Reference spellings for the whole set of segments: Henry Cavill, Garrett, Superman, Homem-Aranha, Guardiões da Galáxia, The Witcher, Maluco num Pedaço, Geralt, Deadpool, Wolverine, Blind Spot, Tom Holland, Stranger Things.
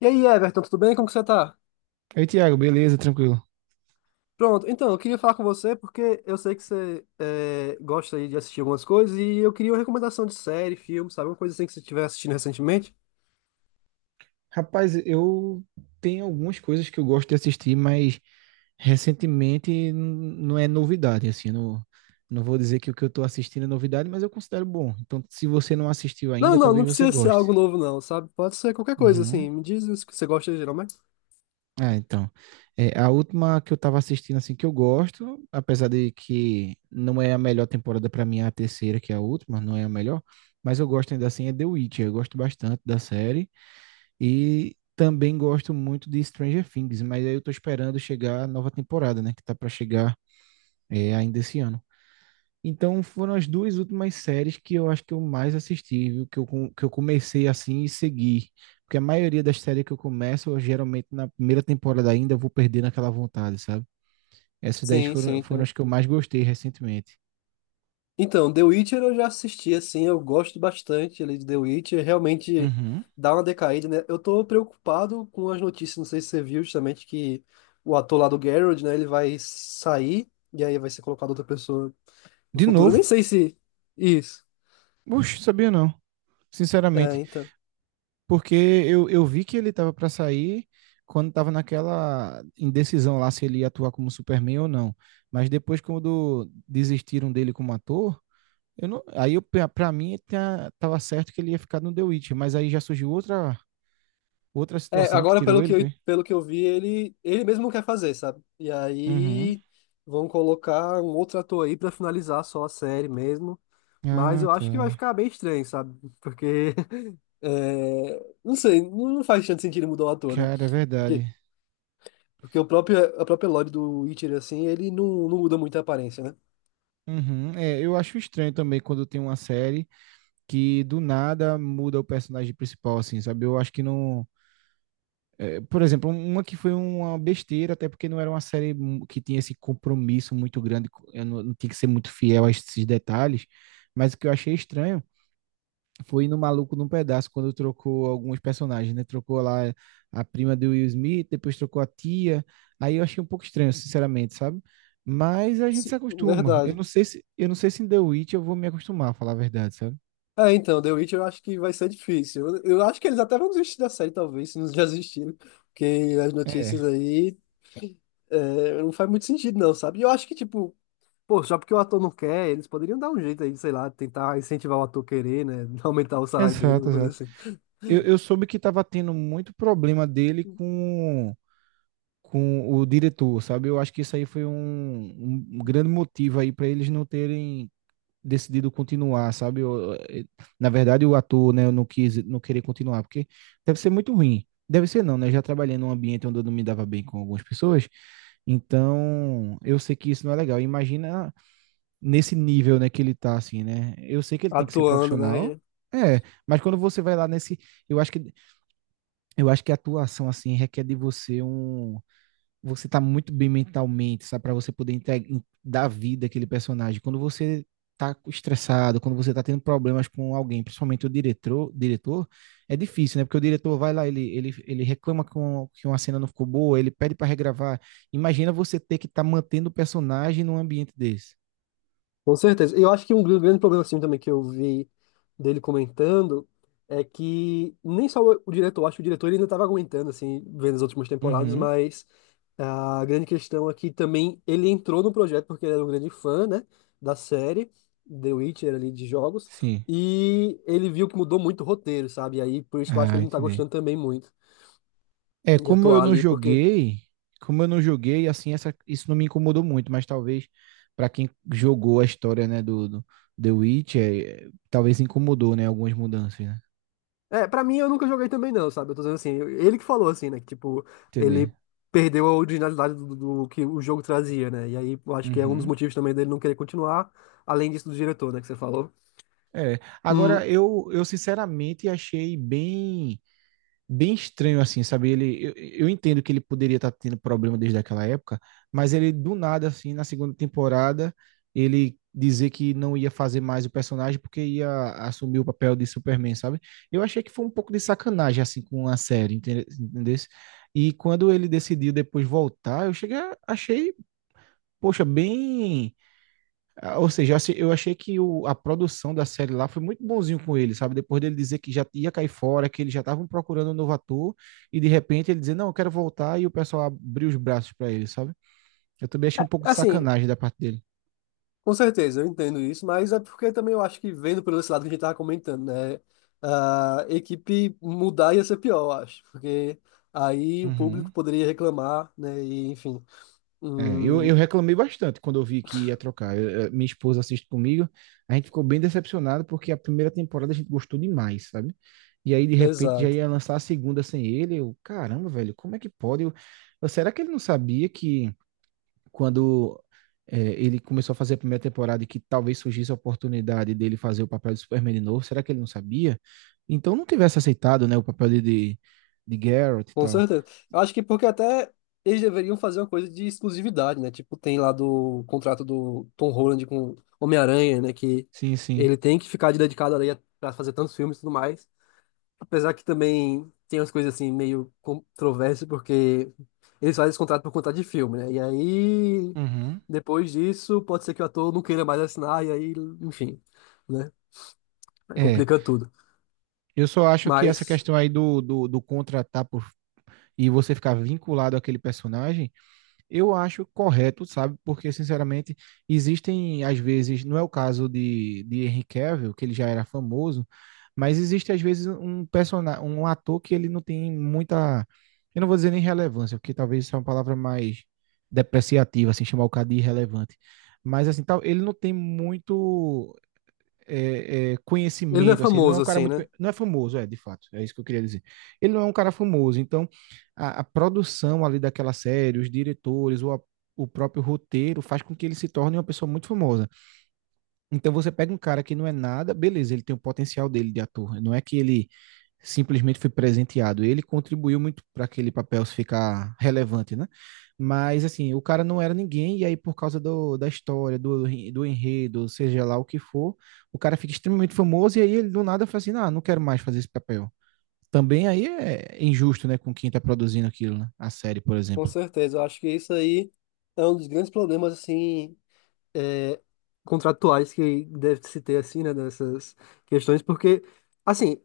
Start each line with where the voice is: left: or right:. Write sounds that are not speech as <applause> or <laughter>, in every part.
left: E aí, Everton, tudo bem? Como que você tá?
right: Aí, Thiago, beleza, tranquilo.
left: Pronto, então, eu queria falar com você porque eu sei que gosta aí de assistir algumas coisas e eu queria uma recomendação de série, filme, sabe? Uma coisa assim que você estiver assistindo recentemente.
right: Rapaz, eu tenho algumas coisas que eu gosto de assistir, mas recentemente não é novidade, assim, não, não vou dizer que o que eu tô assistindo é novidade, mas eu considero bom. Então, se você não assistiu
left: Não,
right: ainda,
left: não, não
right: talvez você
left: precisa ser algo
right: goste.
left: novo não, sabe? Pode ser qualquer coisa
right: Uhum.
left: assim. Me diz o que você gosta geralmente.
right: Ah, então. É, a última que eu tava assistindo, assim, que eu gosto, apesar de que não é a melhor temporada pra mim, é a terceira, que é a última, não é a melhor, mas eu gosto ainda assim, é The Witcher. Eu gosto bastante da série. E também gosto muito de Stranger Things, mas aí eu tô esperando chegar a nova temporada, né? Que tá pra chegar ainda esse ano. Então foram as duas últimas séries que eu acho que eu mais assisti, viu? Que eu comecei assim e segui. Porque a maioria das séries que eu começo, eu, geralmente na primeira temporada ainda vou perdendo aquela vontade, sabe? Essas 10
left: Sim, sim.
right: foram as que eu mais gostei recentemente.
left: Então, The Witcher eu já assisti, assim, eu gosto bastante ali de The Witcher, realmente
right: Uhum.
left: dá uma decaída, né? Eu tô preocupado com as notícias, não sei se você viu justamente que o ator lá do Geralt, né, ele vai sair e aí vai ser colocado outra pessoa no
right: De
left: futuro. Eu nem
right: novo?
left: sei se... Isso.
right: Puxa, sabia não.
left: É,
right: Sinceramente.
left: então.
right: Porque eu vi que ele tava pra sair quando tava naquela indecisão lá se ele ia atuar como Superman ou não. Mas depois, quando desistiram dele como ator, eu não, aí eu, pra pra mim tava certo que ele ia ficar no The Witch, mas aí já surgiu outra, outra
left: É,
right: situação que
left: agora
right: tirou ele, foi?
left: pelo que eu vi, ele mesmo quer fazer, sabe? E
right: Uhum.
left: aí vão colocar um outro ator aí pra finalizar só a série mesmo, mas
right: Ah,
left: eu acho que vai
right: tá.
left: ficar bem estranho, sabe? Porque... É, não sei, não faz tanto sentido mudar o ator, né?
right: Cara, é
left: Porque,
right: verdade.
left: porque a própria Lore do Witcher, assim, ele não, não muda muito a aparência, né?
right: Uhum. É, eu acho estranho também quando tem uma série que do nada muda o personagem principal, assim, sabe? Eu acho que não. Por exemplo, uma que foi uma besteira, até porque não era uma série que tinha esse compromisso muito grande, eu não, não tinha que ser muito fiel a esses detalhes, mas o que eu achei estranho foi no Maluco num Pedaço, quando trocou alguns personagens, né? Trocou lá a prima do Will Smith, depois trocou a tia, aí eu achei um pouco estranho, sinceramente, sabe? Mas a gente se acostuma.
left: Verdade.
right: Eu não sei se em The Witch eu vou me acostumar, a falar a verdade, sabe?
left: É, então, The Witcher eu acho que vai ser difícil. Eu acho que eles até vão desistir da série, talvez, se não <laughs> já desistiram. Porque as
right: É,
left: notícias aí não faz muito sentido, não, sabe? E eu acho que, tipo, pô, só porque o ator não quer, eles poderiam dar um jeito aí, sei lá, tentar incentivar o ator a querer, né? <laughs> Aumentar o salário dele,
right: exato,
left: alguma coisa
right: exato.
left: assim.
right: Eu soube que tava tendo muito problema dele com o diretor, sabe? Eu acho que isso aí foi um grande motivo aí para eles não terem decidido continuar, sabe? Na verdade, o ator, né, eu não quis, não querer continuar, porque deve ser muito ruim. Deve ser não, né? Eu já trabalhei num ambiente onde eu não me dava bem com algumas pessoas, então eu sei que isso não é legal. Imagina nesse nível, né, que ele tá assim, né? Eu sei que ele tem que ser
left: Atuando,
right: profissional,
left: né?
right: é, mas quando você vai lá nesse, eu acho que eu acho que a atuação assim requer de você um você tá muito bem mentalmente, sabe? Pra você poder entregar, dar vida àquele personagem. Quando você tá estressado, quando você tá tendo problemas com alguém, principalmente o diretor, diretor, é difícil, né? Porque o diretor vai lá, ele reclama com, que uma cena não ficou boa, ele pede pra regravar. Imagina você ter que estar tá mantendo o personagem num ambiente desse.
left: Com certeza. E eu acho que um grande problema assim também que eu vi dele comentando é que nem só o diretor, acho que o diretor ele ainda estava aguentando assim, vendo as últimas temporadas,
right: Uhum,
left: mas a grande questão é que também ele entrou no projeto porque ele era um grande fã, né, da série The Witcher ali de jogos,
right: sim.
left: e ele viu que mudou muito o roteiro, sabe? E aí por isso que eu acho que
right: Ah,
left: ele não tá
right: entendi.
left: gostando também muito
right: É,
left: de
right: como eu
left: atuar
right: não
left: ali, porque
right: joguei, como eu não joguei, assim, essa, isso não me incomodou muito, mas talvez para quem jogou a história, né, do The Witcher, talvez incomodou, né, algumas mudanças, né?
left: é, pra mim eu nunca joguei também não, sabe? Eu tô dizendo assim, ele que falou assim, né? Que, tipo,
right: Entender.
left: ele perdeu a originalidade do, do que o jogo trazia, né? E aí eu acho que é um dos
right: Uhum.
left: motivos também dele não querer continuar, além disso do diretor, né? Que você falou.
right: É,
left: Hum,
right: agora eu sinceramente achei bem bem estranho assim, sabe? Ele, eu entendo que ele poderia estar tendo problema desde aquela época, mas ele do nada assim, na segunda temporada, ele dizer que não ia fazer mais o personagem porque ia assumir o papel de Superman, sabe? Eu achei que foi um pouco de sacanagem assim com a série, entendesse? E quando ele decidiu depois voltar, achei, poxa, ou seja, assim, eu achei que a produção da série lá foi muito bonzinho com ele, sabe? Depois dele dizer que já ia cair fora, que eles já estavam procurando um novo ator, e de repente ele dizer, não, eu quero voltar, e o pessoal abriu os braços para ele, sabe? Eu também achei um pouco de
left: assim,
right: sacanagem da parte dele.
left: com certeza, eu entendo isso, mas é porque também eu acho que vendo pelo esse lado que a gente tava comentando, né? A equipe mudar ia ser pior, eu acho, porque aí o público
right: Uhum.
left: poderia reclamar, né? E enfim.
right: É, eu
left: Hum,
right: reclamei bastante quando eu vi que ia trocar. Minha esposa assiste comigo, a gente ficou bem decepcionado porque a primeira temporada a gente gostou demais, sabe? E aí, de repente, já
left: exato.
right: ia lançar a segunda sem ele. Eu, caramba, velho, como é que pode? Será que ele não sabia que quando é, ele começou a fazer a primeira temporada e que talvez surgisse a oportunidade dele fazer o papel de Superman de novo, será que ele não sabia? Então não tivesse aceitado, né, o papel de Garrett e
left: Com
right: tal.
left: certeza. Eu acho que porque até eles deveriam fazer uma coisa de exclusividade, né? Tipo, tem lá do contrato do Tom Holland com Homem-Aranha, né? Que
right: Sim, sim.
left: ele tem que ficar dedicado ali pra fazer tantos filmes e tudo mais. Apesar que também tem umas coisas assim meio controversas, porque eles fazem esse contrato por conta de filme, né? E aí,
right: Uhum.
left: depois disso, pode ser que o ator não queira mais assinar, e aí, enfim, né? Aí
right: É,
left: complica tudo.
right: eu só acho que essa
left: Mas
right: questão aí do contratar por, e você ficar vinculado àquele personagem eu acho correto, sabe? Porque, sinceramente, existem, às vezes, não é o caso de Henry Cavill, que ele já era famoso, mas existe, às vezes, um personagem, um ator que ele não tem muita, eu não vou dizer nem relevância, porque talvez isso é uma palavra mais depreciativa, assim, chamar o cara de irrelevante. Mas, assim, tal, ele não tem muito,
left: ele não é
right: conhecimento, assim, ele não é
left: famoso
right: um cara
left: assim,
right: muito,
left: né?
right: não é famoso, é, de fato, é isso que eu queria dizer. Ele não é um cara famoso, então a produção ali daquela série, os diretores, o próprio roteiro faz com que ele se torne uma pessoa muito famosa. Então você pega um cara que não é nada, beleza, ele tem o potencial dele de ator, não é que ele simplesmente foi presenteado. Ele contribuiu muito para aquele papel ficar relevante, né? Mas, assim, o cara não era ninguém, e aí, por causa da história, do enredo, seja lá o que for, o cara fica extremamente famoso, e aí ele do nada fala assim: ah, não quero mais fazer esse papel. Também aí é injusto, né, com quem tá produzindo aquilo, né? A série, por
left: Com
right: exemplo.
left: certeza, eu acho que isso aí é um dos grandes problemas, assim, é, contratuais que deve se ter, assim, né, nessas questões, porque, assim,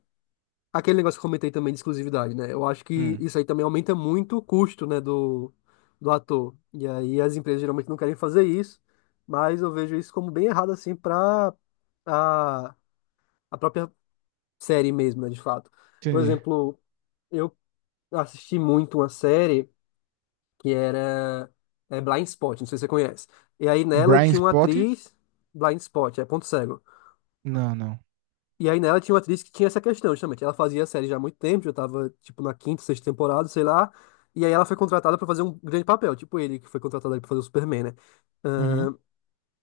left: aquele negócio que eu comentei também de exclusividade, né, eu acho que
right: Hum,
left: isso aí também aumenta muito o custo, né, do ator, e aí as empresas geralmente não querem fazer isso, mas eu vejo isso como bem errado, assim, para a, a própria série mesmo, né, de fato. Por
right: entendi.
left: exemplo, eu assisti muito uma série que era é, Blind Spot, não sei se você conhece. E aí nela
right: Brian
left: tinha uma
right: Spott?
left: atriz, Blind Spot, é ponto cego.
right: Não, não.
left: E aí nela tinha uma atriz que tinha essa questão, justamente. Ela fazia a série já há muito tempo, já tava, tipo, na quinta, sexta temporada, sei lá. E aí ela foi contratada pra fazer um grande papel, tipo ele que foi contratado ali pra fazer o Superman, né?
right: Uhum,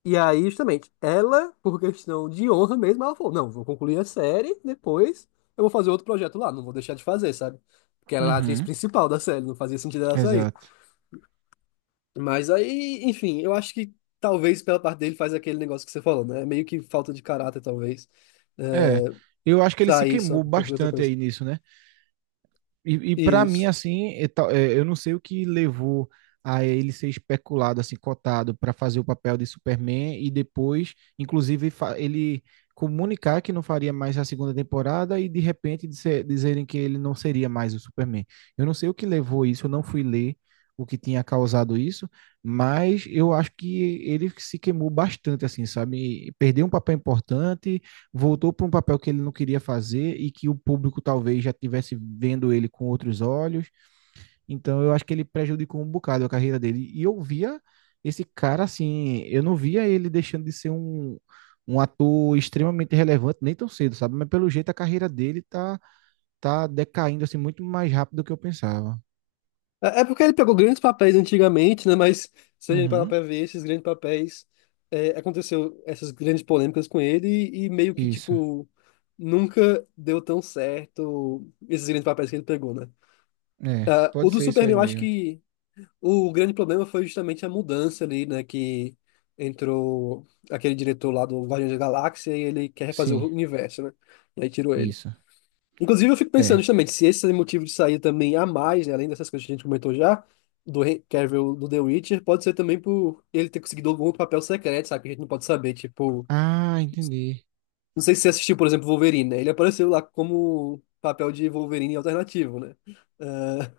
left: E aí, justamente, ela, por questão de honra mesmo, ela falou, não, vou concluir a série, depois eu vou fazer outro projeto lá, não vou deixar de fazer, sabe? Porque ela era a atriz
right: uhum,
left: principal da série, não fazia sentido ela sair.
right: exato.
left: Mas aí, enfim, eu acho que talvez pela parte dele faz aquele negócio que você falou, né? Meio que falta de caráter, talvez. Né?
right: É, eu acho que ele se
left: Sair só
right: queimou
left: por conta de outra
right: bastante
left: coisa.
right: aí nisso, né? E para mim,
left: Isso.
right: assim, é, eu não sei o que levou a ele ser especulado, assim, cotado para fazer o papel de Superman e depois, inclusive, ele comunicar que não faria mais a segunda temporada e de repente dizerem que ele não seria mais o Superman. Eu não sei o que levou isso, eu não fui ler o que tinha causado isso, mas eu acho que ele se queimou bastante, assim, sabe? E perdeu um papel importante, voltou para um papel que ele não queria fazer e que o público talvez já estivesse vendo ele com outros olhos. Então eu acho que ele prejudicou um bocado a carreira dele. E eu via esse cara assim, eu não via ele deixando de ser um, um ator extremamente relevante nem tão cedo, sabe? Mas pelo jeito a carreira dele tá decaindo assim muito mais rápido do que eu pensava.
left: É, é porque ele pegou grandes papéis antigamente, né? Mas se a gente parar
right: Uhum.
left: pra ver, esses grandes papéis, é, aconteceu essas grandes polêmicas com ele e meio que,
right: Isso.
left: tipo, nunca deu tão certo esses grandes papéis que ele pegou, né?
right: É,
left: Ah, o
right: pode
left: do
right: ser isso
left: Superman,
right: aí
left: eu acho
right: mesmo.
left: que o grande problema foi justamente a mudança ali, né? Que entrou aquele diretor lá do Guardiões da Galáxia e ele quer refazer
right: Sim,
left: o universo, né? E aí tirou ele.
right: isso.
left: Inclusive, eu fico pensando
right: É.
left: justamente se esse é motivo de sair também a mais, né, além dessas coisas que a gente comentou já, do Henry Cavill do The Witcher, pode ser também por ele ter conseguido algum outro papel secreto, sabe? Que a gente não pode saber. Tipo,
right: Ah, entendi.
left: não sei se você assistiu, por exemplo, Wolverine, né? Ele apareceu lá como papel de Wolverine alternativo, né? Ah,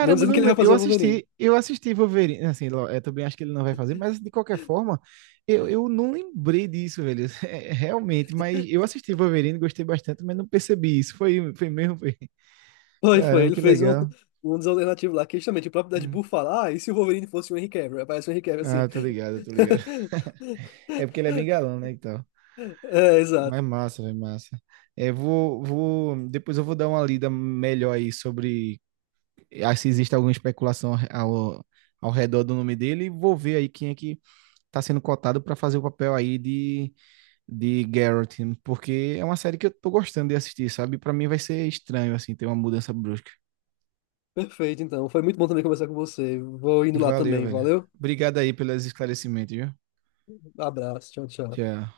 left: não
right: eu
left: dizendo que
right: não
left: ele vai
right: lembro. Eu
left: fazer o Wolverine.
right: assisti, eu assisti Wolverine, assim, é, também acho que ele não vai fazer, mas de qualquer forma, eu não lembrei disso, velho. <laughs> É, realmente, mas eu assisti Wolverine, gostei bastante, mas não percebi isso. Foi mesmo, foi. <laughs>
left: Foi, foi.
right: Caramba,
left: Ele
right: que
left: fez um,
right: legal.
left: um dos alternativos lá, que justamente o próprio
right: Hum.
left: Deadpool fala, ah, e se o Wolverine fosse o Henry Cavill? Aparece o Henry Cavill assim.
right: Ah, tô ligado, tô ligado. É porque ele é bem
left: <laughs>
right: galão, né, e tal.
left: É,
right: Mas
left: exato.
right: é massa, velho, massa. É, vou, depois eu vou dar uma lida melhor aí sobre se existe alguma especulação ao redor do nome dele e vou ver aí quem é que tá sendo cotado para fazer o papel aí de Garrett, porque é uma série que eu tô gostando de assistir, sabe? Para mim vai ser estranho, assim, ter uma mudança brusca.
left: Perfeito, então. Foi muito bom também conversar com você. Vou indo lá
right: Valeu,
left: também.
right: velho.
left: Valeu?
right: Obrigado aí pelos esclarecimentos, viu?
left: Abraço. Tchau, tchau.
right: Tchau.